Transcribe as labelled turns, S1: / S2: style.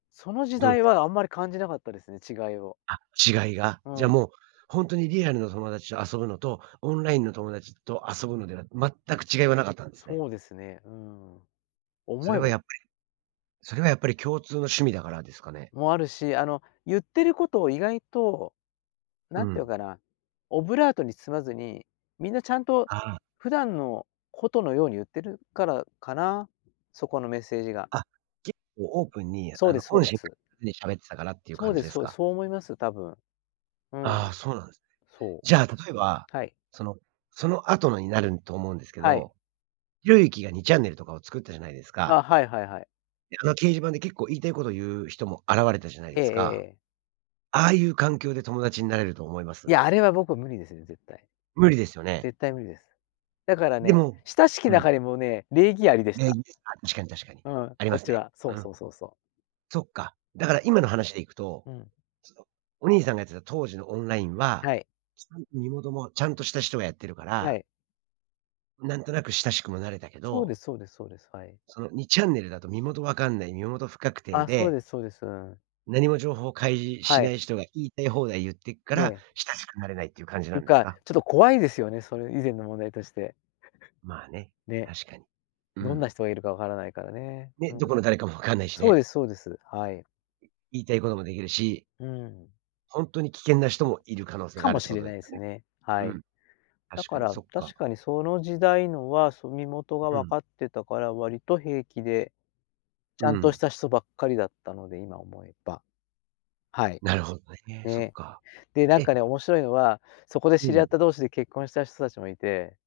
S1: その時
S2: どう
S1: 代
S2: すか？
S1: は、あんまり感じなかったですね、違いを。
S2: あ、違いが。
S1: う
S2: じゃ、
S1: ん。
S2: もう、ほんとにリアルの友達と遊ぶのとオンラインの友達と遊ぶのでは、全く違いはなかったんすね。
S1: そうですね、うん。
S2: そ
S1: 思
S2: れ
S1: え
S2: は
S1: ば
S2: やっぱりそれはやっぱり共通の趣味だからですかね？
S1: も、あるし、あの、言ってることを意外と、
S2: う
S1: なんて言う
S2: ん。
S1: かな？オブラートに包まずにみんなちゃんと、
S2: ああ。
S1: 普段のことのように言ってるからかな？そこのメッセージが。
S2: あ、結構オープンに、
S1: そう
S2: あ
S1: で
S2: の、
S1: す、そう
S2: 本
S1: で
S2: 心
S1: す。
S2: で喋ってたからっていう
S1: そう
S2: 感
S1: で
S2: じで
S1: す、
S2: す
S1: そう、
S2: か？
S1: そう思います、多分。う
S2: ああ、
S1: ん。
S2: そうなんすね。
S1: そう。
S2: じゃあ、例えば、
S1: はい。
S2: そのそのあとのになるんと思うんですけ
S1: はい。
S2: ど、ひろゆきが2ちゃんねるとかを作ったじゃないです
S1: あ、
S2: か
S1: はいはいはい。
S2: あの、掲示板で結構言いたいこと言う人も現れたじゃない
S1: え
S2: で
S1: ええ
S2: す
S1: え
S2: か、
S1: ええ。
S2: ああいう環境で友達になれると思いま
S1: い
S2: す？
S1: や、あれは僕、無理ですね、絶対。
S2: 無理ですよね。
S1: 絶対無理です。だから
S2: で
S1: ね、
S2: も
S1: 親しき
S2: う
S1: 中
S2: ん。
S1: にもね、礼儀ありでし
S2: 礼
S1: た。
S2: 儀。あ、確かに、確かに。
S1: うん、
S2: あり
S1: こ
S2: ま
S1: っ
S2: す
S1: ち
S2: ね。
S1: は。そう
S2: う
S1: そ
S2: ん。
S1: うそうそう。
S2: そっか、だから今の話でいくと、
S1: うん。
S2: そう、お兄さんがやってた当時のオンラインは、
S1: はい。
S2: さんと身元もちゃんとした人がやってるか
S1: は
S2: ら
S1: い。
S2: なんとなく親しくもなれたけ
S1: そう
S2: ど
S1: ですそうですそうです、はい。
S2: その、2ちゃんねるだと身元わかんない、身元不確定
S1: あ、そう
S2: で
S1: ですそうです、うん。
S2: 何も情報開示し
S1: は
S2: な
S1: い。
S2: い人が、言いたい放題言ってくか
S1: ね
S2: ら
S1: え。
S2: 親しくなれないっていう感じ
S1: い
S2: な
S1: う
S2: んです
S1: か、
S2: か？
S1: ちょっと怖いですよね、それ以前の問題として。
S2: まあね、
S1: ね、
S2: 確かに。う
S1: どんな
S2: ん。
S1: 人がいるかわからないからね、
S2: ね、
S1: うん。
S2: どこの誰かも分かんないし
S1: そう
S2: ね。
S1: ですそうです。はい。
S2: 言いたいこともできるし
S1: うん。
S2: ほんとに危険な人もいる可能性
S1: か
S2: がある
S1: も
S2: って
S1: し
S2: こ
S1: れ
S2: とでよ
S1: ないす
S2: ね？
S1: ね、は
S2: うん。
S1: い。だ
S2: 確か
S1: か
S2: に、
S1: ら、
S2: そっか。
S1: 確かに、その時代のは、そ、身元が
S2: う
S1: 分
S2: ん。
S1: かってたから、割と平気で、ち
S2: う
S1: ゃんとし
S2: ん。
S1: た人ばっかりだったので、今思えば。はい。
S2: なるほどね、そっ
S1: ね。
S2: か、
S1: で、なん
S2: え？
S1: かね、面白いのは、そこで
S2: う
S1: 知り合っ
S2: ん。
S1: た同士で結婚した人たちもいて